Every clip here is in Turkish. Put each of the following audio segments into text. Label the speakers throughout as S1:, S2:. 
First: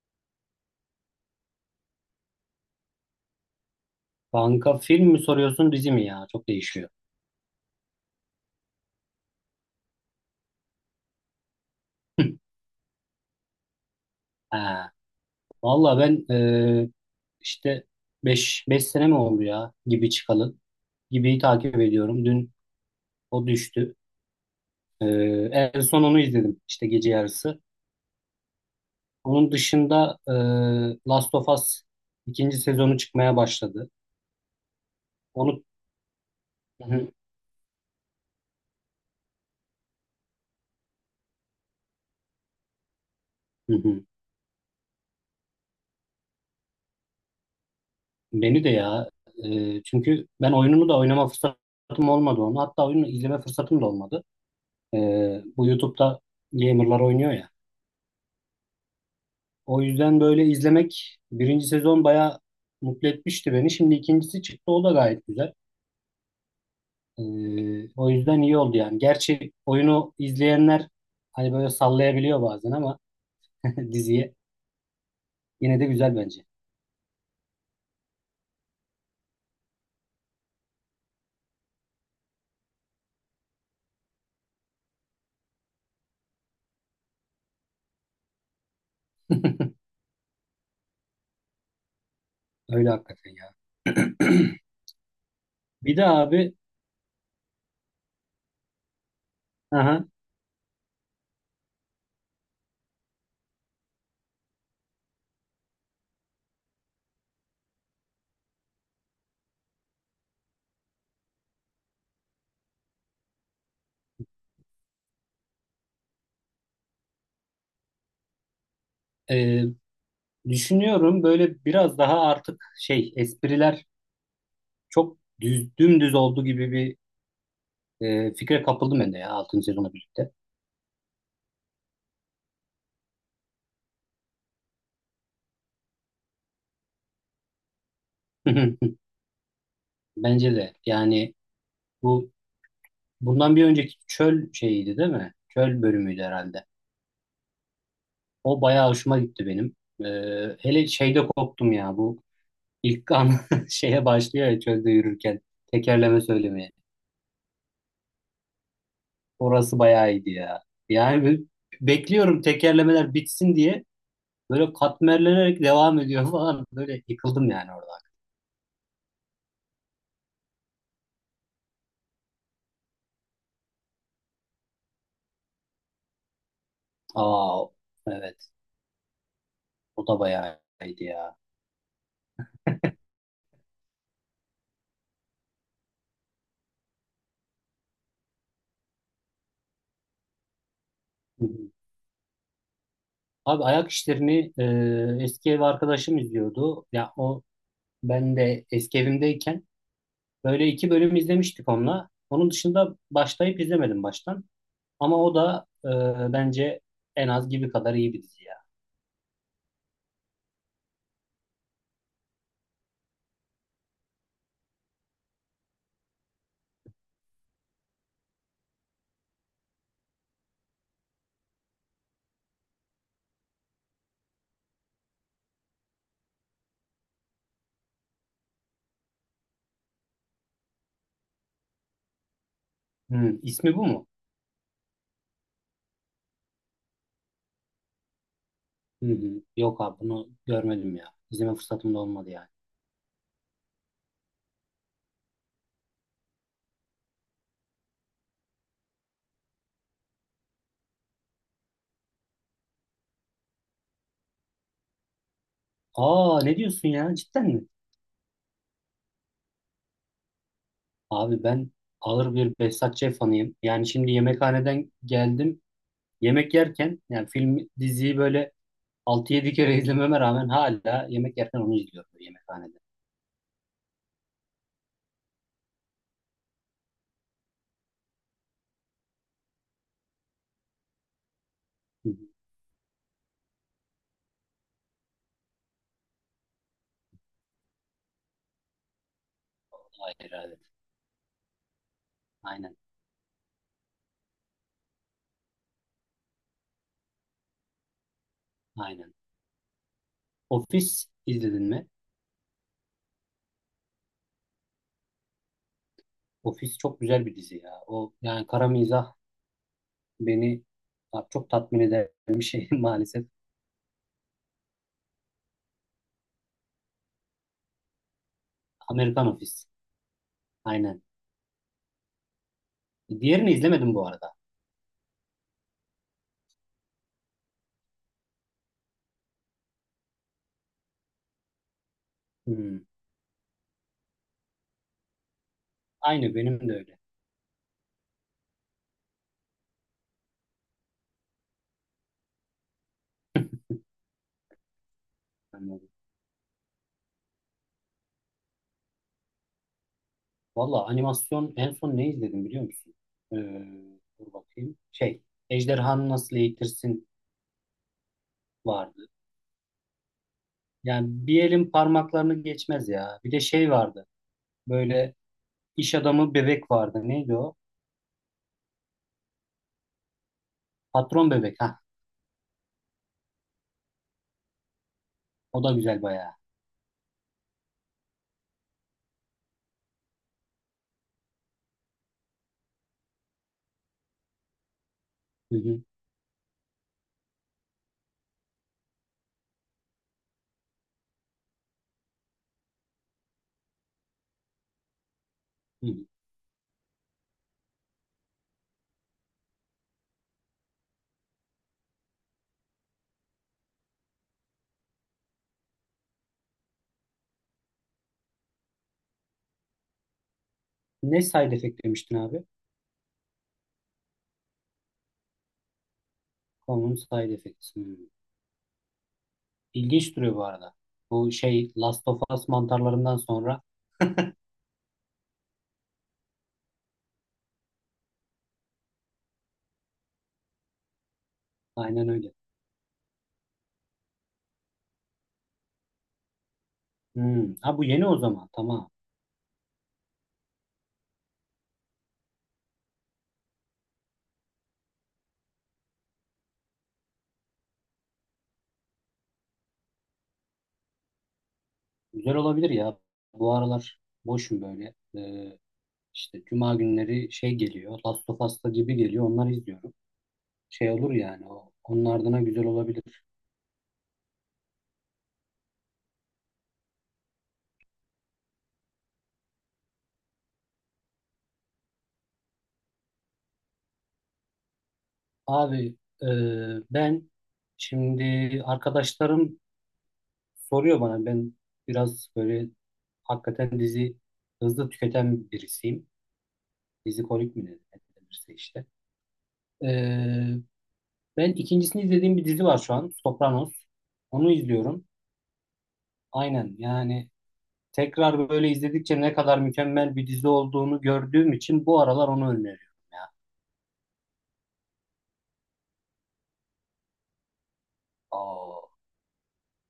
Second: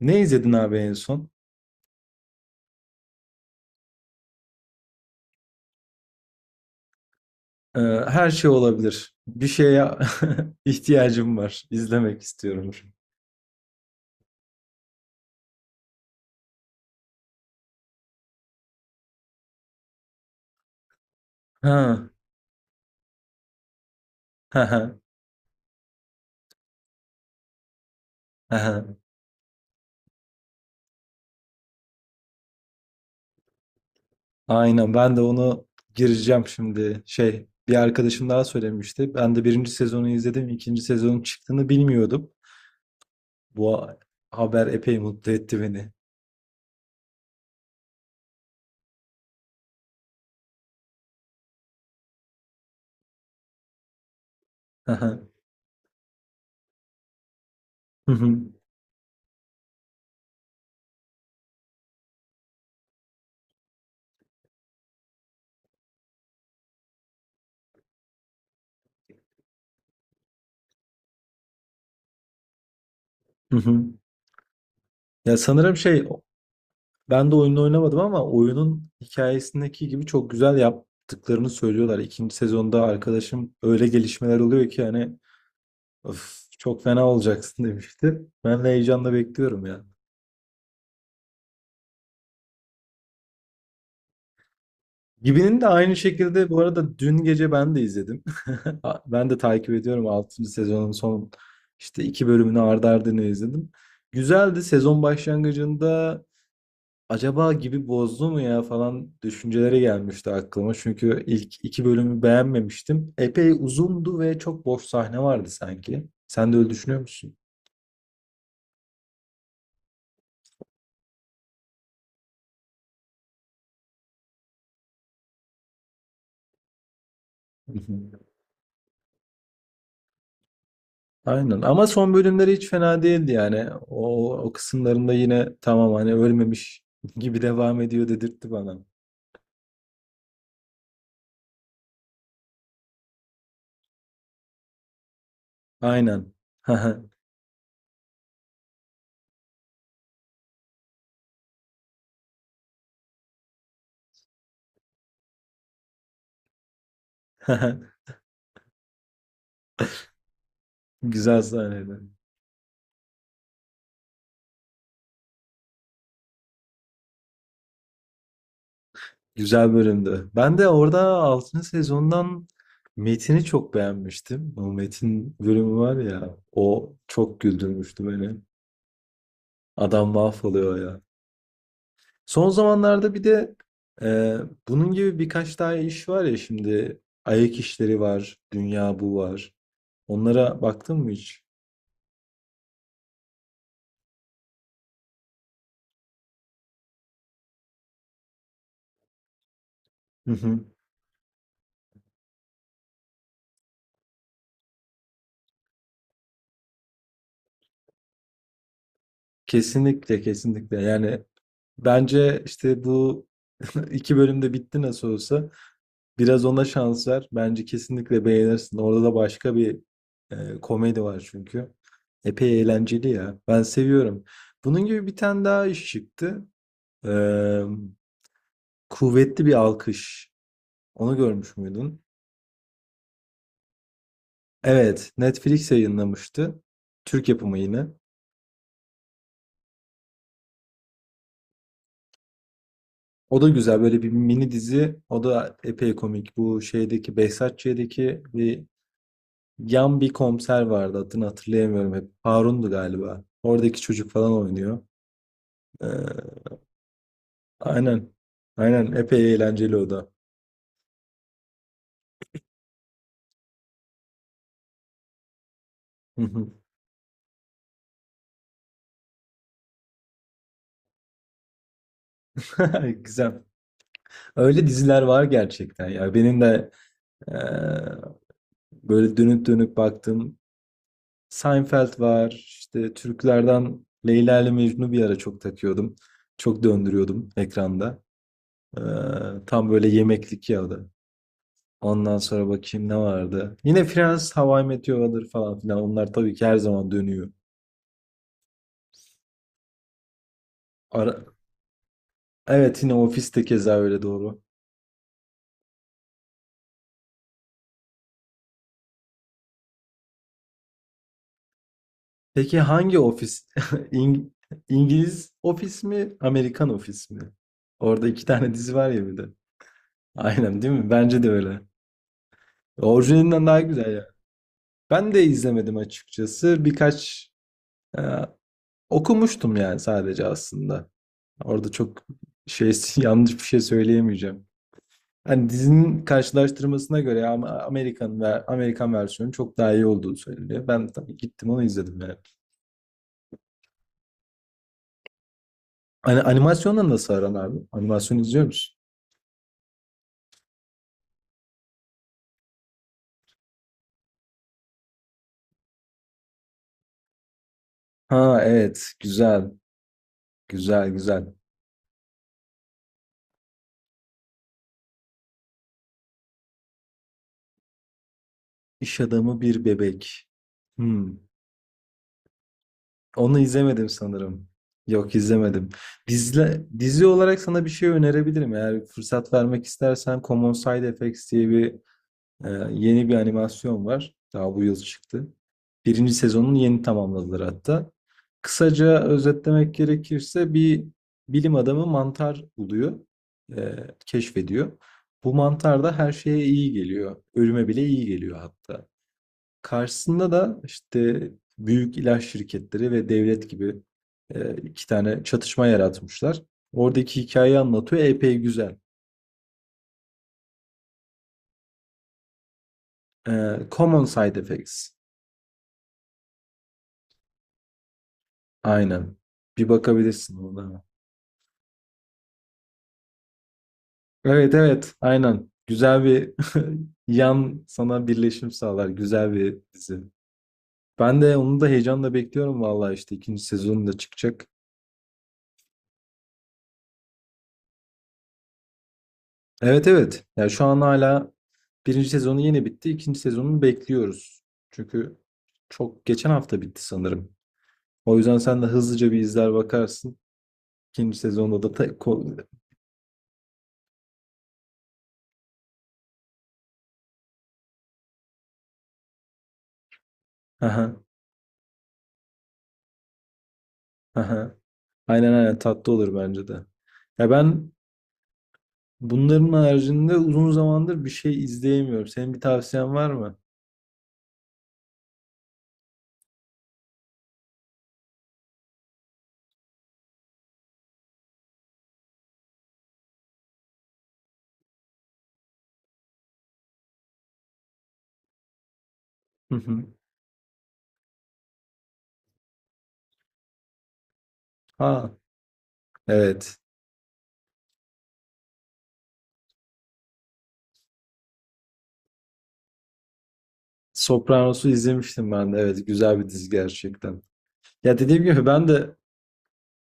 S1: Ne izledin abi en son?
S2: Kanka film mi soruyorsun dizi mi ya? Çok değişiyor.
S1: Ee, Her şey olabilir. Bir şeye ihtiyacım var. İzlemek istiyorum.
S2: Ha. Valla ben işte beş sene mi oldu ya gibi çıkalı. Gibi'yi takip
S1: Ha,
S2: ediyorum. Dün o düştü.
S1: ha, ha,
S2: E, En son onu izledim işte gece yarısı.
S1: ha.
S2: Onun dışında Last of Us ikinci sezonu çıkmaya başladı.
S1: Aynen. Ben de
S2: Onu.
S1: onu gireceğim
S2: Hı
S1: şimdi.
S2: hı,
S1: Şey, bir arkadaşım daha söylemişti. Ben de birinci sezonu izledim. İkinci sezonun çıktığını bilmiyordum.
S2: hı
S1: Bu a-
S2: hı.
S1: haber epey mutlu etti beni.
S2: Beni de ya. Çünkü ben oyununu da oynama fırsatım olmadı onu. Hatta oyunu izleme fırsatım da olmadı.
S1: Hı
S2: E,
S1: hı.
S2: Bu YouTube'da gamerlar oynuyor ya.
S1: Hı hı.
S2: O yüzden böyle izlemek birinci sezon bayağı mutlu etmişti beni. Şimdi ikincisi çıktı o da gayet güzel. O yüzden iyi oldu yani. Gerçi oyunu izleyenler hani böyle sallayabiliyor bazen ama diziye
S1: Ya sanırım
S2: yine de
S1: şey,
S2: güzel bence.
S1: ben de oyununu oynamadım ama oyunun hikayesindeki gibi çok güzel yaptıklarını söylüyorlar. İkinci sezonda arkadaşım öyle gelişmeler oluyor ki hani "Öf, çok fena olacaksın demişti. Ben de heyecanla bekliyorum yani.
S2: Öyle hakikaten ya.
S1: Gibi'nin de aynı
S2: Bir de
S1: şekilde
S2: abi,
S1: bu arada dün gece ben de izledim. Ben de takip
S2: aha,
S1: ediyorum altıncı sezonun son işte iki bölümünü ardı ardına izledim. Güzeldi, sezon başlangıcında acaba gibi bozdu mu ya falan düşünceleri gelmişti aklıma. Çünkü ilk iki bölümü beğenmemiştim. Epey uzundu ve çok boş sahne vardı sanki. Sen de öyle düşünüyor musun?
S2: e, düşünüyorum böyle biraz daha artık şey espriler çok düz dümdüz oldu gibi bir
S1: Hı hı.
S2: fikre kapıldım ben de ya altıncı sezonla birlikte.
S1: Aynen ama son bölümleri hiç fena değildi yani. O, o kısımlarında yine tamam hani ölmemiş gibi devam ediyor dedirtti bana.
S2: Bence de yani bu bundan bir önceki çöl şeyiydi değil mi? Çöl bölümüydü
S1: Aynen.
S2: herhalde. O bayağı hoşuma gitti benim. Hele şeyde koptum ya, bu ilk an şeye başlıyor ya, çölde yürürken tekerleme söylemeye. Orası bayağı iyiydi ya. Yani böyle
S1: Güzel sahneydi.
S2: bekliyorum tekerlemeler bitsin diye, böyle katmerlenerek devam ediyor falan. Böyle yıkıldım yani orada.
S1: Güzel bölümdü. Ben de orada altıncı sezondan Metin'i çok beğenmiştim. O Metin bölümü var ya, o çok
S2: Aa,
S1: güldürmüştü beni.
S2: evet, o
S1: Adam
S2: da bayağı
S1: mahvoluyor ya.
S2: iyiydi ya.
S1: Son zamanlarda bir de e, bunun gibi birkaç daha iş var ya şimdi. Ayak işleri var, Dünya Bu var. Onlara baktın mı hiç?
S2: Hı hı. Abi ayak işlerini eski ev arkadaşım izliyordu. Ya o, ben de eski evimdeyken
S1: Hı hı.
S2: böyle iki bölüm izlemiştik onunla. Onun dışında başlayıp izlemedim baştan. Ama o da, bence en az gibi kadar iyi bir dizi ya.
S1: Kesinlikle, kesinlikle. Yani bence işte bu iki bölümde bitti nasıl olsa. Biraz ona şans ver. Bence kesinlikle beğenirsin. Orada da başka bir komedi var çünkü. Epey eğlenceli ya. Ben seviyorum. Bunun gibi bir tane daha iş çıktı. Ee, Kuvvetli Bir Alkış. Onu görmüş müydün?
S2: Hı, ismi bu mu?
S1: Evet, Netflix yayınlamıştı. Türk yapımı yine.
S2: Hı hı. Yok abi, bunu görmedim ya. İzleme fırsatım da olmadı yani.
S1: O da güzel böyle bir mini dizi. O da epey komik. Bu şeydeki Behzatçı'daki bir yan bir komiser vardı. Adını hatırlayamıyorum hep. Harun'du galiba. Oradaki çocuk falan oynuyor.
S2: Aa,
S1: Ee,
S2: ne diyorsun ya, cidden mi?
S1: aynen. Aynen. Epey eğlenceli o da.
S2: Abi ben ağır bir Behzat Ç. fanıyım. Yani şimdi yemekhaneden geldim.
S1: Hı hı.
S2: Yemek yerken, yani film diziyi böyle 6-7 kere izlememe rağmen, hala yemek yerken onu izliyorum yemekhanede.
S1: Güzel. Öyle diziler var gerçekten ya. Benim de eee, böyle dönüp dönüp baktığım Seinfeld
S2: Hı hı.
S1: var. İşte Türklerden Leyla ile Mecnun'u bir ara çok takıyordum. Çok döndürüyordum ekranda. Eee, tam böyle
S2: Hayır,
S1: yemeklik
S2: hayır.
S1: ya da. Ondan sonra
S2: Aynen.
S1: bakayım ne vardı. Yine Friends, How I Met Your Mother falan filan. Onlar tabii ki her zaman dönüyor.
S2: Aynen. Office
S1: Ara-
S2: izledin mi?
S1: Evet, yine ofiste keza öyle doğru.
S2: Office çok güzel bir dizi ya. O yani kara mizah beni, ya, çok tatmin eden bir
S1: Peki
S2: şey
S1: hangi
S2: maalesef.
S1: ofis? İng- İngiliz ofis mi, Amerikan ofis mi? Orada iki tane dizi var ya bir de.
S2: Amerikan Office.
S1: Aynen değil mi?
S2: Aynen.
S1: Bence de öyle. Orijinalinden
S2: Diğerini
S1: daha güzel
S2: izlemedim
S1: ya.
S2: bu arada.
S1: Ben de izlemedim açıkçası. Birkaç e, okumuştum yani sadece aslında. Orada çok şey
S2: Hmm.
S1: yanlış bir şey söyleyemeyeceğim. Hani dizinin
S2: Aynı benim de öyle.
S1: karşılaştırmasına göre ama Amerikan ve Amerikan versiyonu çok daha iyi olduğu söyleniyor. Ben tabii gittim onu izledim yani.
S2: Anladım.
S1: Hani animasyonla nasıl aran abi? Animasyon izliyor musun?
S2: Valla animasyon en son ne izledim biliyor musun? Ee, Dur bakayım. Şey, Ejderhanı Nasıl Eğitirsin
S1: Ha evet,
S2: vardı.
S1: güzel güzel
S2: Yani
S1: güzel.
S2: bir elin parmaklarını geçmez ya. Bir de şey vardı. Böyle iş adamı bebek vardı. Neydi o?
S1: İş adamı bir bebek. Hmm.
S2: Patron bebek. Ha,
S1: Onu izlemedim sanırım. Yok
S2: o
S1: izlemedim.
S2: da güzel bayağı.
S1: Dizi olarak sana bir şey önerebilirim. Eğer fırsat vermek istersen Common Side Effects diye bir yeni bir animasyon var. Daha bu yıl çıktı.
S2: Hı hı.
S1: Birinci sezonunu yeni tamamladılar hatta. Kısaca özetlemek gerekirse bir bilim adamı mantar buluyor, e, keşfediyor. Bu mantar
S2: Hı.
S1: da her şeye iyi geliyor. Ölüme bile iyi geliyor hatta. Karşısında da işte büyük ilaç şirketleri ve devlet gibi iki tane çatışma yaratmışlar. Oradaki hikayeyi anlatıyor. Epey güzel.
S2: Ne side effect demiştin abi?
S1: E, Common Side Effects.
S2: Common side effects. Hmm.
S1: Aynen. Bir
S2: İlginç duruyor
S1: bakabilirsin
S2: bu arada.
S1: orada.
S2: Bu şey Last of Us mantarlarından sonra,
S1: Evet evet aynen. Güzel bir yan sana birleşim sağlar. Güzel bir dizi. Ben de onu da
S2: aynen
S1: heyecanla
S2: öyle.
S1: bekliyorum vallahi işte ikinci sezonu da çıkacak.
S2: Hmm. Ha, bu yeni o zaman. Tamam.
S1: Evet evet. Ya şu an hala birinci sezonu yeni bitti. İkinci sezonunu bekliyoruz. Çünkü çok geçen hafta bitti sanırım. O yüzden sen de hızlıca bir izler bakarsın. İkinci sezonda da
S2: Güzel olabilir ya. Bu aralar boşum böyle. İşte cuma günleri şey geliyor. Last of Us'ta, gibi geliyor. Onları izliyorum. Şey
S1: aha,
S2: olur yani. Onun ardına güzel olabilir.
S1: aha. Aynen aynen, tatlı olur bence de. Ya ben, bunların haricinde uzun zamandır bir şey izleyemiyorum. Senin bir tavsiyen var mı?
S2: Abi, e, ben şimdi, arkadaşlarım soruyor bana, ben biraz böyle hakikaten dizi hızlı tüketen birisiyim. Dizi kolik mi denirse işte.
S1: Hı hı.
S2: Ee, Ben ikincisini izlediğim bir dizi var şu an. Sopranos. Onu izliyorum.
S1: Ha, evet.
S2: Aynen, yani tekrar böyle izledikçe ne kadar mükemmel bir dizi olduğunu gördüğüm için, bu aralar onu öneriyorum ya.
S1: Sopranos'u izlemiştim ben de. Evet, güzel bir dizi gerçekten. Ya dediğim gibi ben
S2: Aa.
S1: de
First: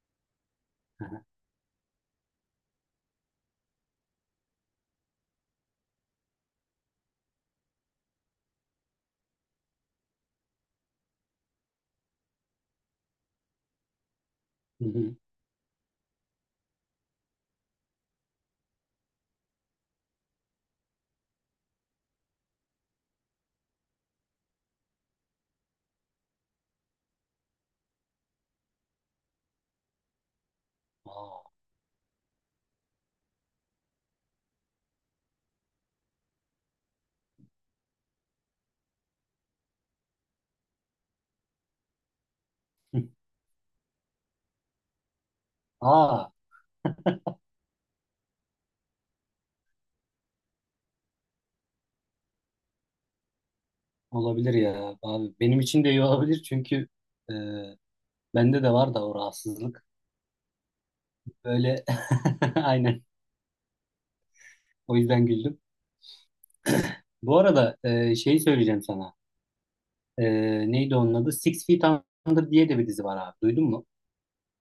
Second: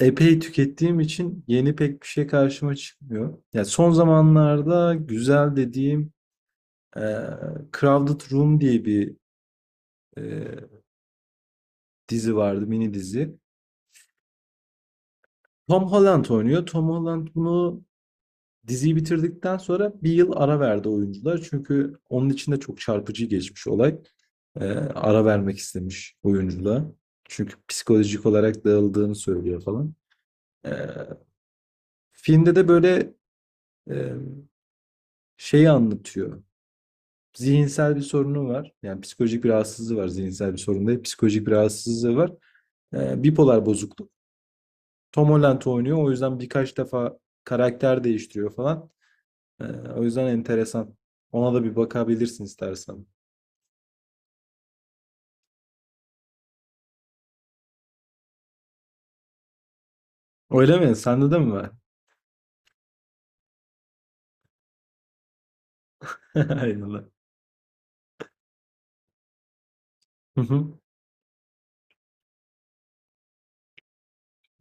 S1: epey tükettiğim için yeni pek bir şey karşıma çıkmıyor. Ya son zamanlarda güzel dediğim e, Crowded Room diye bir e, dizi vardı, mini dizi.
S2: Hı hı.
S1: Tom Holland oynuyor. Tom Holland bunu Diziyi bitirdikten sonra bir yıl ara verdi oyuncular. Çünkü onun için de çok çarpıcı geçmiş olay. Ara vermek istemiş oyunculuğa. Çünkü psikolojik olarak dağıldığını söylüyor falan. Ee,
S2: Aa.
S1: filmde de böyle e, şeyi anlatıyor. Zihinsel bir sorunu var. Yani psikolojik bir rahatsızlığı var. Zihinsel bir sorun değil. Psikolojik bir rahatsızlığı var. Bipolar bozukluk. Tom Holland oynuyor. O
S2: Aa.
S1: yüzden birkaç defa karakter değiştiriyor falan. Ee, o yüzden enteresan. Ona da bir bakabilirsin istersen.
S2: Olabilir ya abi. Benim için de iyi olabilir, çünkü e, bende de var da o rahatsızlık.
S1: Öyle mi? Sende de mi var?
S2: Böyle aynen. O yüzden güldüm.
S1: Aynen.
S2: Bu arada, şeyi söyleyeceğim sana. E,
S1: Hı hı.
S2: Neydi onun adı? Six Feet Under diye de bir dizi var abi. Duydun mu?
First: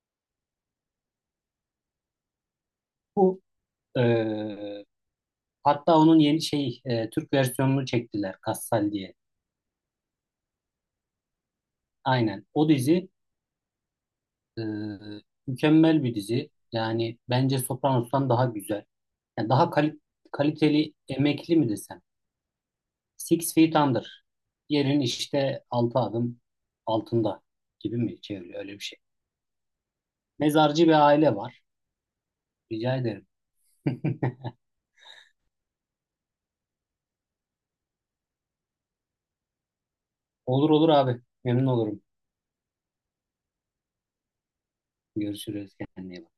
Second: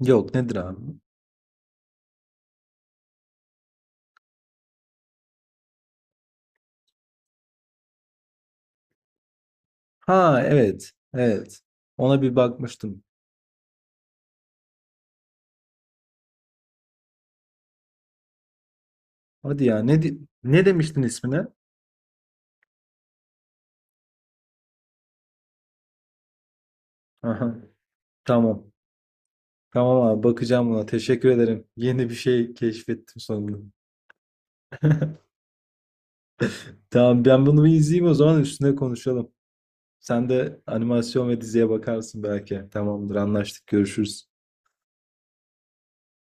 S1: Yok, nedir abi?
S2: Bu, e, hatta onun yeni şey, Türk versiyonunu çektiler. Kassal diye.
S1: Ha evet. Evet. Ona bir
S2: Aynen. O
S1: bakmıştım.
S2: dizi e, mükemmel bir dizi. Yani bence Sopranos'tan daha güzel. Yani
S1: Hadi
S2: daha
S1: ya ne di- ne
S2: kaliteli
S1: demiştin ismine?
S2: emekli mi desem? Six Feet Under. Yerin işte altı adım altında
S1: Aha.
S2: gibi mi çeviriyor,
S1: Tamam.
S2: öyle bir şey.
S1: Tamam abi, bakacağım buna.
S2: Mezarcı bir
S1: Teşekkür
S2: aile var.
S1: ederim. Yeni bir şey
S2: Rica
S1: keşfettim
S2: ederim.
S1: sonunda. Tamam, ben bunu bir izleyeyim o zaman üstüne konuşalım. Sen de
S2: Olur olur abi.
S1: animasyon ve
S2: Memnun
S1: diziye
S2: olurum.
S1: bakarsın belki. Tamamdır, anlaştık, görüşürüz.
S2: Görüşürüz. Kendine iyi bak.